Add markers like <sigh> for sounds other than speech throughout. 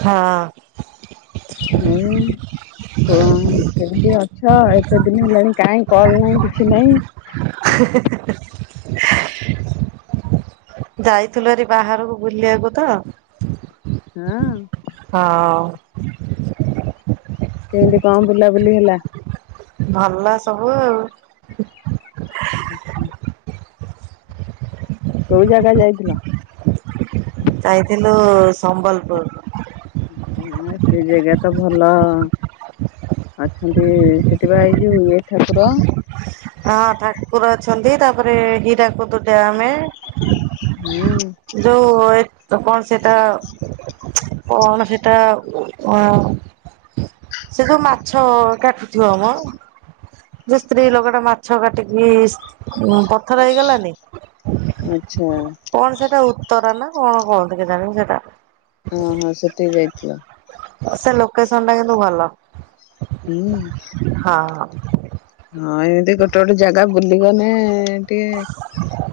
ହଁ। ହୁଁ। କଣ କେମିତି ଅଛ ଏତେ ଦିନ ହେଲାଣି କାଇଁ କଲ୍ ନାହିଁ କିଛି ନାହିଁ। <unintelligible> ଯାଇଥିଲୁରେ ବାହାରକୁ ବୁଲିବାକୁ ତ। ହୁ। ହଁ। କିଇତି କଣ ବୁଲାବୁଲି ହେଲା? ଭଲ ସବୁ ଆଉ। <unintelligible> କୋଉ ଜାଗା ଯାଇଥିଲ? ଯାଇଥିଲୁ ସମ୍ବଲପୁର। ସେ ଜାଗା ତ ଭଲ। ଅଛନ୍ତି ସେଇଠି ବା ଏଇ ଯୋଉ ଏ ଠାକୁର। ହଁ ଠାକୁର ଅଛନ୍ତି ତାପରେ ହୀରାକୁଦ ଡ୍ୟାମେ। ହୁଁ। ଯୋଉ କଣ ସେଇଟା? କଣ ସେଟା ଅ ସେ ଯୋଉ ମାଛ କାଟୁଥିବ ମ ଯୋଉ ସ୍ତ୍ରୀ ଲୋକଟା ମାଛ ମାଛ କାଟିକି ଉ ପଥର ହେଇଗଲାନି। ଆଛା। କଣ ସେଟା ଉତ୍ତରା ନା କଣ କହନ୍ତି କେଜାଣି ସେଟା? ଓଁ ହଁ ସେଠିକି ଯାଇଥିଲ। ସେ ଲୋକେସନ ଟା କିନ୍ତୁ ଭଲ। ହୁଁ। ହଁ। ହଁ ଏମିତି ଗୋଟେ ଗୋଟେ ଜାଗା ବୁଲିଗଲେ ଟିକେ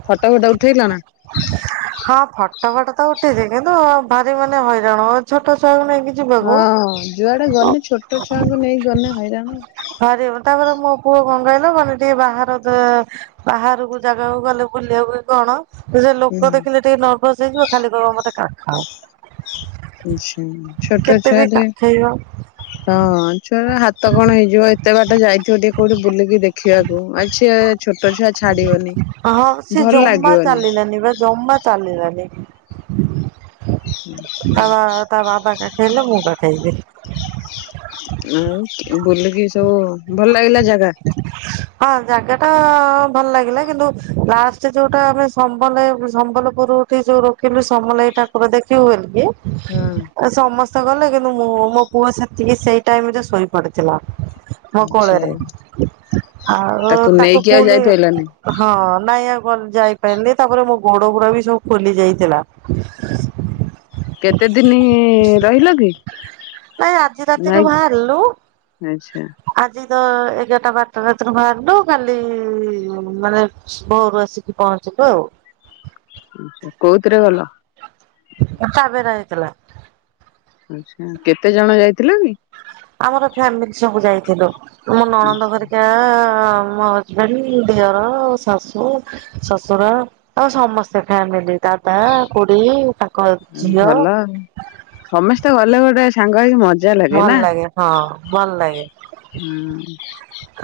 ଫଟୋ ଫଟ ଉଠେଇ ଥିଲ ନା? <inaudible> ହଁ ଫଟୋ ଫାଟ ତ ଉଠିଛି କିନ୍ତୁ ଭାରି ମାନେ ହଇରାଣ ଛୋଟ ଛୁଆଙ୍କୁ ନେଇକି ଯିବାକୁ ହଁ ଯୁଆଡେ ଗଲେ ଛୋଟ ଛୁଆଙ୍କୁ ନେଇକି ଗଲେେ ହଇରାଣ। ହରେ ତାପରେ ମୋ ପୁଅ କଣ କହିଲ ମାନେ ଟିକେ ବାହାର ବାହାରକୁ ଜାଗାକୁ ଗଲେ ବୁଲିବାକୁ କଣ? ସେ ହୁଁ ଲୋକ ଦେଖିଲେ ଟିକେ ନର୍ଭସ ହେଇଯିବ ଖାଲି କ ମତେ କାଖାଅ। ଆଛା କେତେ ଛୋଟଛୁଆ ବି ଟିକେ। କାଖେଇବ ହଁ ଛୁଆ ହାତ କଣ ହେଇଯିବ ଏତେ ବାଟ ଯାଇଥିବ ଟିକେ କୋଉଠି ବୁଲିକି ଦେଖିବାକୁ ଆଛା ହଁ ସେ ଭଲ ଜମା ଲାଗିବନି। ଚାଲିଲାନି ବା ଜମା ଚାଲିଲାନି। ତା ବା ତା ବାବା କାଖେଇଲେ ମୁଁ କାଖେଇଲି। ଆଉ ବୁଲିକି ସବୁ ଭଲ ଲାଗିଲା ଜାଗା? <inaudible> ହଁ ଜାଗାଟା ଭଲ ଲାଗିଲା କିନ୍ତୁ ଲାଷ୍ଟ ଯୋଉଟା ଆମେ ସମ୍ବଲେ ସମ୍ବଲପୁର ଯୋଉ ରଖିଲୁ ସମଲାଇ ଠାକୁର ଦେଖିବୁ ବୋଲିକି ହୁ। ସମସ୍ତେ ଗଲେ କିନ୍ତୁ ମୁଁ ମୋ ପୁଅ ସେତିକି ସେଇ ଟାଇମରେ ଶୋଇ ପଡିଥିଲା। ମୋ ଆଛା। କୋଳରେ ଆଉ ତାକୁ ଫୁଣି ଯାଇପାରିଲନି? ହଁ ନାଇଁ ଆ ଯାଇପାରିଲି ତାପରେ ମୋ ଗୋଡ ଗୁଡା ବି ସବୁ ଖୋଲି ଯାଇଥିଲା। କେତେ ଦିନ ରହିଲ କି? ନାଇ ଆଜି ରାତିରୁ ନାଇଁ ବାହାରିଲୁ। ଆଚ୍ଛା ଆଜି ତ ଏଗାରଟା ବାରଟା ରାତି ବାହାରିଲୁ କାଲି ମାନେ ଘୋରୁ ଆସିକି ପହଞ୍ଚିବୁ ଆଉ। କୋଉଥିରେ ଗଲ? ତାବେରା ହେଇଥିଲା। କେତେ ଜଣ ଯାଇଥିଲ କି? ଆମର ଫ୍ୟାମିଲି ସବୁ ଯାଇଥିଲୁ ଆମ ନଣନ୍ଦ ଆଚ୍ଛା ଘରିକା ଆଁ ମୋ ହଜବେଣ୍ଡ, ଦିଅର, ଶାଶୁ ଶଶୁର ଆଉ ସମସ୍ତେ ଫ୍ୟାମିଲି ଦାଦା, କୁଡି ତାଙ୍କ ଝିଅ ଭଲ ଆଉ ସମସ୍ତେ ଗଲେ ଗୋଟେ ସାଙ୍ଗ ହେଇକି ମଜା ଲାଗେ ନା? ହଁ ଭଲ ଲାଗେ। ହୁଁ।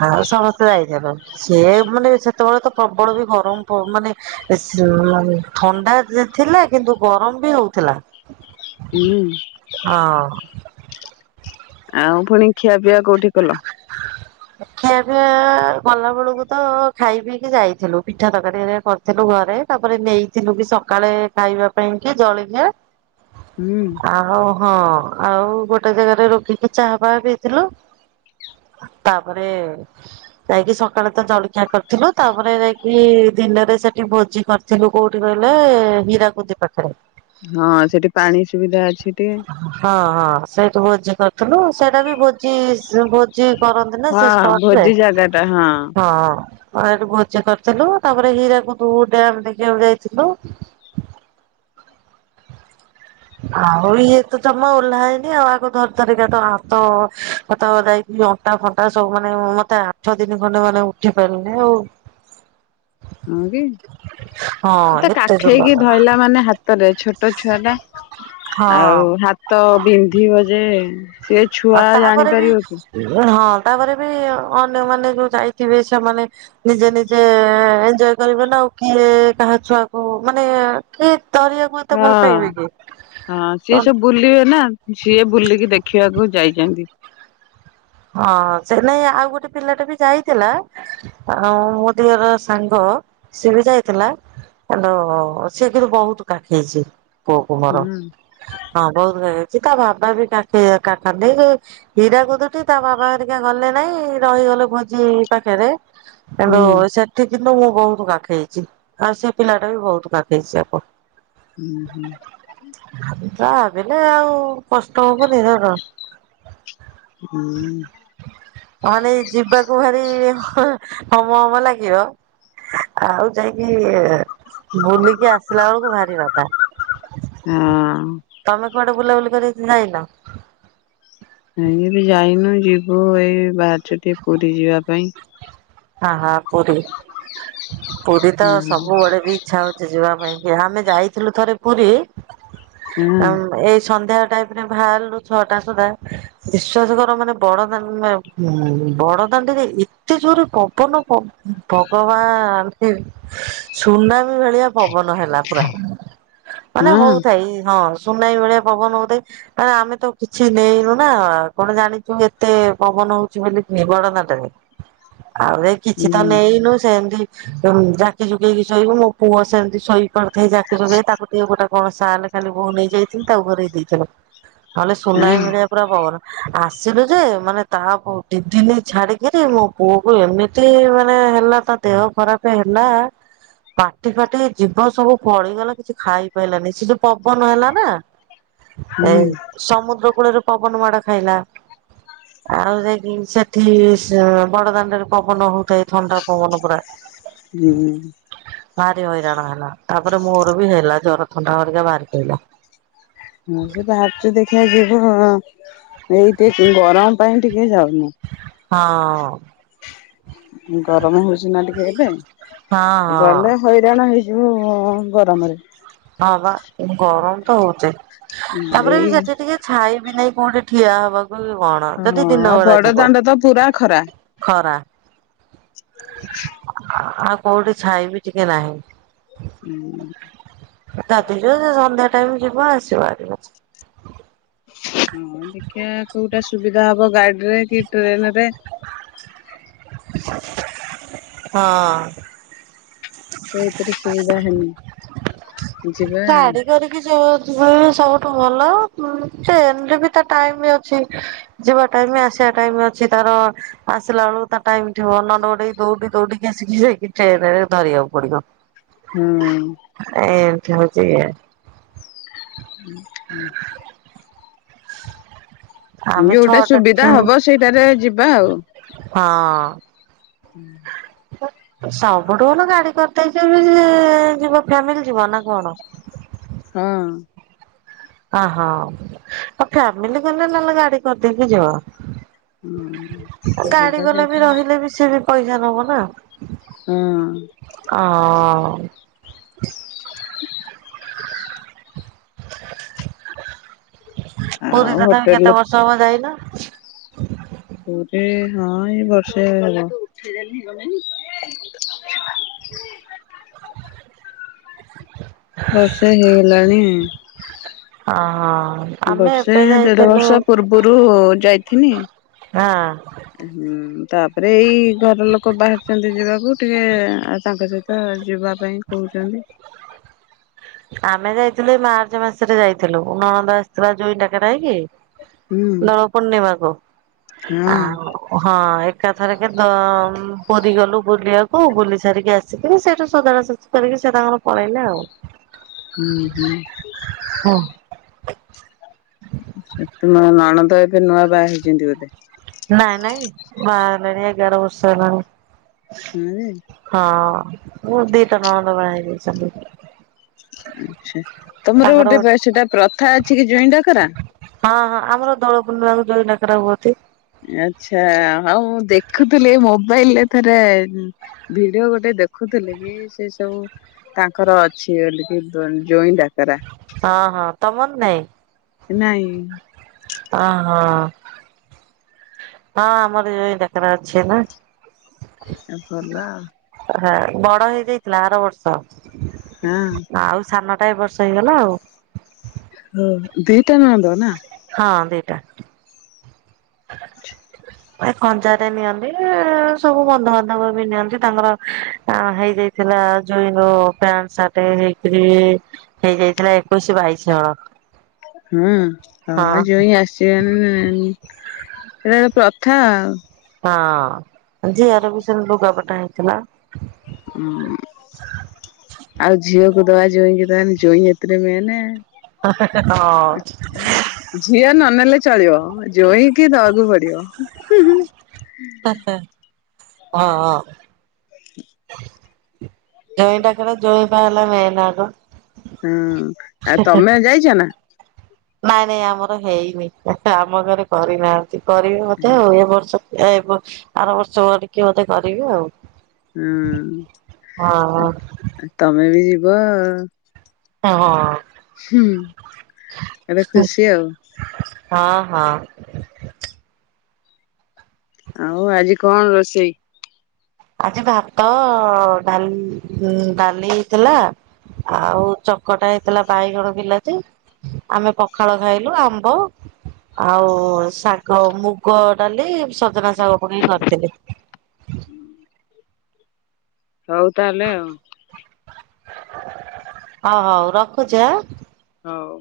ଆଉ ସମସ୍ତେ ଯାଇଥିଲୁ ସିଏ ମାନେ ସେତେବେଳେ ତ ପ୍ରବଳ ବି ଗରମ ପ ମାନେ ଏସି ଥଣ୍ଡା ଥିଲା କିନ୍ତୁ ଗରମ ବି ହଉଥିଲା। ହୁଁ। ହଁ। ଆଉ ଫୁଣି ଖିଆ ପିଆ କୋଉଠି କଲ? <inaudible> ଖିଆପିଆ ଗଲା ବେଳକୁ ତ ଖାଇ ପିଇକି ଯାଇଥିଲୁ ପିଠା ତରକାରୀ ହେରିକା କର ଥିଲୁ ଘରେ ତାପରେ ନେଇଥିଲୁ ବି ସକାଳେ ଖାଇବା ପାଇଁ କି ଜଳଖିଆ। ହୁଁ। ଆହୁ ହଁ ଆଉ ଗୋଟେ ଜାଗାରେ ରୋଗିକି ଚାହା ଫାହା ପିଇଥିଲୁ। ତାପରେ ଯାଇକି ସକାଳେ ତ ଜଳଖିଆ କରିଥିଲୁ ତାପରେ ଯାଇକି ଦିନରେ ସେଠି ଭୋଜି କର ଥିଲୁ କୋଉଠି କହିଲେ ହୀରାକୁୁଦ ପାଖରେ। ହଁ ସେଠି ପାଣି ସୁବିଧା ଅଛି ଟିକେ। ହଁ ହଁ ସେଇଠି ଭୋଜି କରିଥିଲୁ ସେଇଟା ବି ଭୋଜିସ ଭୋ ଜି କରନ୍ତି ନା ସେ ହଁ ସ୍ପଟରେ? ଭୋଜି ଜାଗା ଟା ହଁ ହଁ। ହଁ ହେଠୁ ଭୋଜି କରିଥିଲୁ ତାପରେ ହୀରାକୁଦ ଡ୍ୟାମ ଦେଖିବାକୁ ଯାଇଥିଲୁ। ଆଉ ଇଏ ତ ତ ମୁଁ ଓହ୍ଲା ହେଇନି ଆଉ ଆଗ ଧରି ଧରିକା ତ ହାତ ଫାତ ଯାଇକି ଅଣ୍ଟା ଫଣ୍ଟା ସବୁ ମାନେ ମତେ ଆ ଛଅ ଦିନ ଖଣ୍ଡେ ମାନେ ଉଠି ପାରିନେଇ ଆଉ। ହଁ କି? ହଁ ତ ଏତେ ଜୋର କାଖେଇକି ବାଦାମ ଧଇଲା ମାନେ ହା ହାତରେ ଛୋଟ ଛୁଆ ଟା ହଁ ଆଉ ହାତ ବିନ୍ଧିବ ଯେ ସିଏ ଆଉ ଛୁଆ ତାପରେ ବି ଜାଣିପାରିବ କି? ହଁ ତାପରେ ବି ଅନ୍ୟମାନେ ଯୋଉ ଯାଇଥିବେ ସେମାନେ ନିଜେ ନିଜେ ଏଞ୍ଜୟ କରିବେ ନା ଆଉ କିଏ କାହା ଛୁଆକୁ ମାନେ କିଏ ତରିବାକୁ ହୁଏତ ହଁ ଭଲ ପାଇବି କି ହଁ ସିଏ ସବୁ <unintelligible> ବୁଲିବେ ନା ସିଏ ବୁଲିକି ଦେଖିବାକୁ ଯାଇଛନ୍ତି। ହଁ ସେ ନାଇଁ ଆଉ ଗୋଟେ ପିଲାଟେ ବି ଯାଇଥିଲା। ଆଉ ମୋ ଦିହର ସାଙ୍ଗ ସିଏ ବି ଯାଇଥିଲା। <unintelligible> ସିଏ କିନ୍ତୁ ବହୁତ କାଖେଇଛି ପୁଅକୁୁ ହୁଁ ମୋର। ହୁଁ ହଁ ବହୁତ କାଖେଇଛି ତା ବାବା ବି କାଖେଇବା କଖାନ୍ତି ହୀରାକୁଦଠି ତା ବାବାଘରିକା ଗଲେ ନାଇଁ ରହିଗଲେ ଭୋଜି ପାଖରେ କିନ୍ତୁ ସେ ସେଠି କିନ୍ତୁ ମୁଁ ବହୁତ କାଖେଇଛି ଆଉ ସେ ପିଲାଟା ବି ବହୁତ କାଖେଇଛି ଆକୁ। ହୁଁ ହୁଁ। ଖାଲିତ ଭାବିଲେ ଆଉ କଷ୍ଟ ହବନି। <unintelligible> ହୁଁ। ପାନେ ଯିବାକୁ ଭାରି ହମ ହମ ଲାଗିବ ଆଉ ଯାଇକି ବୁଲିକି ଆସିଲା ବେଳକୁ ଭାରି ବାଧା। ହୁଁ। ତମେ କୁଆଡେ ବୁଲାବୁଲି କରିିଆକୁ ଯାଇନ। ହିମିତି ଯାଇନୁ ଯିବୁ ଏଇ ବାହାରିଛୁ ଟିକେ ପୁରୀ ଯିବା ପାଇଁ। ହହଁ ପୁରୀ ପୁରୀ ତ ସବୁବେଳେ ବି ଇଛା ହଉଛି ଯିବା ପାଇଁ କି ଆମେ ଯାଇଥିଲୁ ଥରେ ପୁରୀ। ହଁ ହଁ ଏଇ ସନ୍ଧ୍ୟା ଟାଇପରେ ବାହାରିଲୁ ଛଅଟା ସୁଦ୍ଧା। ବିଶ୍ଵାସ କର ମାନେ ବଡଦାଣ୍ଡେ ବଡଦାଣ୍ଡେରେ ଏତେ ଜୋର ପବନ ପ ଭଗବାନ ସୁନାମୀ ଭଳିଆ ପବନ ହେଲା। ପା ମାନେ ହଁ ହଉଥାଇ ହଁ ସୁନାଇ ଭଳିଆ ପବନ ହଉଥାଏ। ଆ ଆମେ ତ କିଛି ନେଇନୁ ନା କଣ ଜାଣିଛୁ ଏତେ ପବନ ହଉଛି ବୋଲି କି ବଡଦାଣ୍ଡରେ। ଆଉ ଏ କିଛି ତ ନେଇନୁ ସେମିତି ଜାକି ଜକେଇକି ଶୋଇବୁ ମୋ ପୁଅ ସେମିତି ଶୋଇ କଣ ଖାଇ ଜାକି ଜୋଗେଇ ତାକୁ ଟିକେ ଗୋଟେ କଣ ସାଲ ଖାଲି ବୋଉ ନେଇ ଯାଇଥିଲି ତାକୁ ଘରେଇ ଦେଇଥିଲ। ନହଲେ ସୁନାମି ହୁଁ ଭଳିଆ ପୁରା ପବନ ଆସିଲୁ ଯେ ମାନେ ତାକୁ ଦି ଦିନି ଛାଡିକିରି ମୋ ପୁଅ କୁ ଏମିତି ମାନେ ହେଲା ତା ଦେହ ଖରାପ ହେଲା। ପାଟି ଫାଟି ଯିବ ସବୁ ପଳିଗଲା କିଛି ଖାଇ ପଇଲାନି ସେ ଯୋଉ ପବନ ହେଲା ନା। ହଁ ଏଇ। ସମୁଦ୍ର କୂଳରେ ପବନ ମାଡ ଖାଇଲା ଆଉ ଯାଇକି ସେଠି ସେ ବଡଦାଣ୍ଡରେ ପବନ ହଉଥାଏ ଥଣ୍ଡା ପବନ ପୁରା। ହୁଁ। ଭାରି ହଇରାଣ ହେଲା ତାପରେ ମୋର ବି ହେଲା ଜର ଥଣ୍ଡା ହରିକା ବାହାରି ପଇଲା। ହଁ ସେ ଯାହାରଚି ଦେଖିବା ଯିବୁ ଏଇ ଟେ ଗରମ ପାଇଁ ଟିକେ ଯାଉନ। ହଁ। ଗରମ ହଉଛି ନା ଟିକେ ଏବେ ହଁ ହଁ ଗଲେ ହଇରାଣ ହେଇ ଯଉ ଗରମରେ। ହଁ ବା ଗରମ ତ ହଉଚି ତାପରେ ବି ଏଇ ସେଠି ଟିକେ ଛାଇ ବିି ନାଇଁ କୋଉଠି ଠିଆ ହବାକୁ କଣ ଯଦି ହଁ ଦିନ ଆଉ ବେଳା ବଡ ଯିବ। ଦାଣ୍ଡ ତ ପୁରା ଖରା ଖରା ଆଉ କୋଉଠି ଛାଇ ବିି ଟିକେ ନାହିଁ। ହୁଁ। ରାତି ରେ ସେ ସନ୍ଧ୍ୟା ଟାଇମ ଯିବ ଆସିବ ଆରାମସେ। ହଁ ଦେଖିଆ କୋଉଟା ସୁବିଧା ହବ ଗାଡିରେ କି ଟ୍ରେନ ରେ। ହଁ। କଉଥିରେ ସୁବିଧା ହେନେ ଯିବା ଆ। ଯୋ <unintelligible> ସବୁଠୁ ଭଲ ଟ୍ରେନ ବି ତା ଟାଇମ ଅଛି। ଯିବା ଟାଇମ ଆସିବା ଟାଇମ ଅଛି ତାର ଆସିଲା ବେଳୁ ତା ଟାଇମ ଥିବ ନଡୋଡେଇ ଦୌଡି ଦୌଡିକି ଆସିକି ଯାଇକି ଟ୍ରେନରେ ଧରିବାକୁ ପଡିବ। ହୁଁ ଏମିତି ହଉଛି ଇଏ। ହୁଁ ହୁଁ ଆମେ ଯୋଉଟା ଛଅଟା ସୁବିଧା ହବ ସେଇଟାରେ ଯିବା ଆଉ। ହଁ। ହୁଁ। ସବୁଠୁ ଭଲ ଗାଡି କରିଦେଇ <unintelligible> ଯିବ ଫ୍ୟାମିଲି ଯିବ ନା କଣ? ହଁ। ଅହ। ଅ ଫ୍ୟାମିଲି ଗଲେ ନହେଲେ ଗାଡି କରିଦେଇକି ଯିବ। ହୁଁ ସୁବିଧା ହେଇଥା ସେ ବି ପଇସା ନବ ନା। ହଁ। ଅଁ। <inaudible> ପୁରୀ ଆଉ ତଥାପି ହୋଟେଲ କେତେ ବର୍ଷ ହବ ଯାଇନ? ପୁରୀ ହଁ ଏଇ ବର୍ଷେ ହବ। <inaudible> ବର୍ଷେ ହେଇଗଲାଣି। ଅହଁ। ବର୍ଷେ ଦେଢ ବର୍ଷ ପୂର୍ବରୁ ଯାଇଥିନି। ହଁ ହୁଁ ତାପରେ ଏଇ ଘର ଲୋକ ବାହାରିଛନ୍ତି ଯିବାକୁ ଟିକେ ଆଉ ତାଙ୍କ ସହିତ ତ ଯିବା ପାଇଁ କହୁଛନ୍ତି। ଆମେ ଯାଇଥିଲୁ ଏଇ ମାର୍ଚ୍ଚ ମାସରେ ଯାଇଥିଲୁ। ନଣନ୍ଦ ଆସିଥିଲା ଜୋଇଁ ଡାକେରା ହେଇକି ହୁଁ ଦୋଳ ପୂର୍ଣ୍ଣିମାକୁ। ହଁ ହଁ ଏକାଥରକେ ଦୋ ପୁରୀ ଗଲୁ ବୁଲିବାକୁ ବୁଲି ସାରିକି ଆସିକି ସେଇଠୁ ସଦାଡା ସଜ ଡି କରିକି ସେ ତାଙ୍କର ପଳେଇଲେ ଆଉ। ହୁଁ ହୁଁ। ହଁ। ସେ <unintelligible> ନଣନ୍ଦ ଏବେ ନୂଆ ବାହା ହେଇଛନ୍ତି ବୋଧେ? ନାଇଁ ନାଇଁ ବାହାହେଲାଣି ଏଗାର ବର୍ଷ ହେଲାଣି। ହୁଁ। ହଁ ମୁ ଦିଟା ନଣନ୍ଦ ବାହା ହେଇଯାଇଛନ୍ତି। ଆଛା। ତମର ଗୋଟେ ପା ସେଟା ପ୍ରଥା ଅଛି କି ଜ୍ୱାଇଁ ଡାକରା? ହଁ ହଁ ଆମର ଦୋଳ ପୂର୍ଣ୍ଣିମାକୁ ଜୋଇଁ ଡାକରା ହୁଅତି। ଆଚ୍ଛା ହଉ ମୁଁ ଦେଖୁଥିଲି ଏଇ ମୋବାଇଲରେ ଥରେ ଭିଡିଓ ଗୋଟେ ଦେଖୁଥିଲି କି ସେ ସବୁ ତାଙ୍କର ଅଛି ବୋଲିକି ଦୋନ୍ ଜୋଇଁ ଡା ହଁ ହଁ ତମନ ନାଇଁ? ନାଇଁ। ଅହଁ ହଁ ଆମର ଜୋଇଁ ଡାକେରା ଅଛି ନା। ଅ ଭଲ। ହ ବଡ ହେଇଯାଇଥିଲା ଆର ବର୍ଷ। ହଁ। ଆଉ ସାନଟା ଏ ବର୍ଷ ହେଇଗଲା ଆଉ। ହ ଦିଟା ନଣନ୍ଦ ନା? ହଁ ଦିଟା। <inaudible> ଏ କନ୍ଜାଟେ ନିଅନ୍ତି ସବୁ ବନ୍ଧୁବାନ୍ଧବ ବି ନିଅନ୍ତି ତାଙ୍କର ହେଇଯାଇ ଥିଲା ଜୋଇଁ <unintelligible> ପ୍ୟାଣ୍ଟ ଶାର୍ଟ ହେଇକିରି ହେଇଯାଇଥିଲା ଏକୋଇଶି ବାଇଶି ହଳ। ହୁଁ ହଁ ଜୋଇଁ ଆସି ଟେନ୍ <unintelligible> ସେଟା ଗୋଟେ ପ୍ରଥା ଆଉ। ହଁ ଝିଅର ବି ସେମି ଲୁଗାପଟା ହେଇଥିଲା। <inaudible> ଆଉ ଝିଅକୁ ଦବା ଜୋଇଁ କି ଦବାନି ଜୋଇଁ ଏଥିରେ ମେନେ। ହଁ ହଁ। ଝିଅ ନନେଲେ ଚଳିବ। ଜୋଇଁକି ଦବାକୁ ପଡ଼ିବ ହୁଁ, ହୁଁ। ହଁ, ହଁ। ଜୋଇଁ ଡାକରା ଜୋଇଁ ପା ହେଲା ମେନ୍ ଆଗ। ହୁଁ ଆଉ ତମେ ଯାଇଛ ନା? ନାଇଁ, ନାଇଁ ଆମର ହେଇନି ଆମ ଘରେ କରିନାହାନ୍ତି କରିବେ ବଧେ ଆଉ ଏ ବର୍ଷ। ଏ ବ ଆର ବର୍ଷ ବଡିକି ମତେ କରିବେ ଆଉ। ହୁଁ ହଁ ତମେ ବି ଯିବ। ହଁ। ହୁଁ ଏବେ ଖୁସି ଆଉ। ହଁ, ହଁ। ଆଉ ଆଜି କଣ ରୋଷେଇ? ଆଜି ଭାତ ଡାଲ୍, ଡାଲି ହେଇଥିଲା। ଆଉ ଚକଟା ହେଇଥିଲା ବାଇଗଣ ବିଲାତି। ଆମେ ପଖାଳ ଖାଇଲୁ ଆମ୍ବ। ଆଉଁ ଶାଗମୁଗ ଡାଲି ସଜନା ଶାଗ ପକେଇ କରିଥିଲି। ହଉ ତାହେଲେ ଆଉ। ଓଁ ହଉ ରଖୁଛି ଆଁ। ହଉ।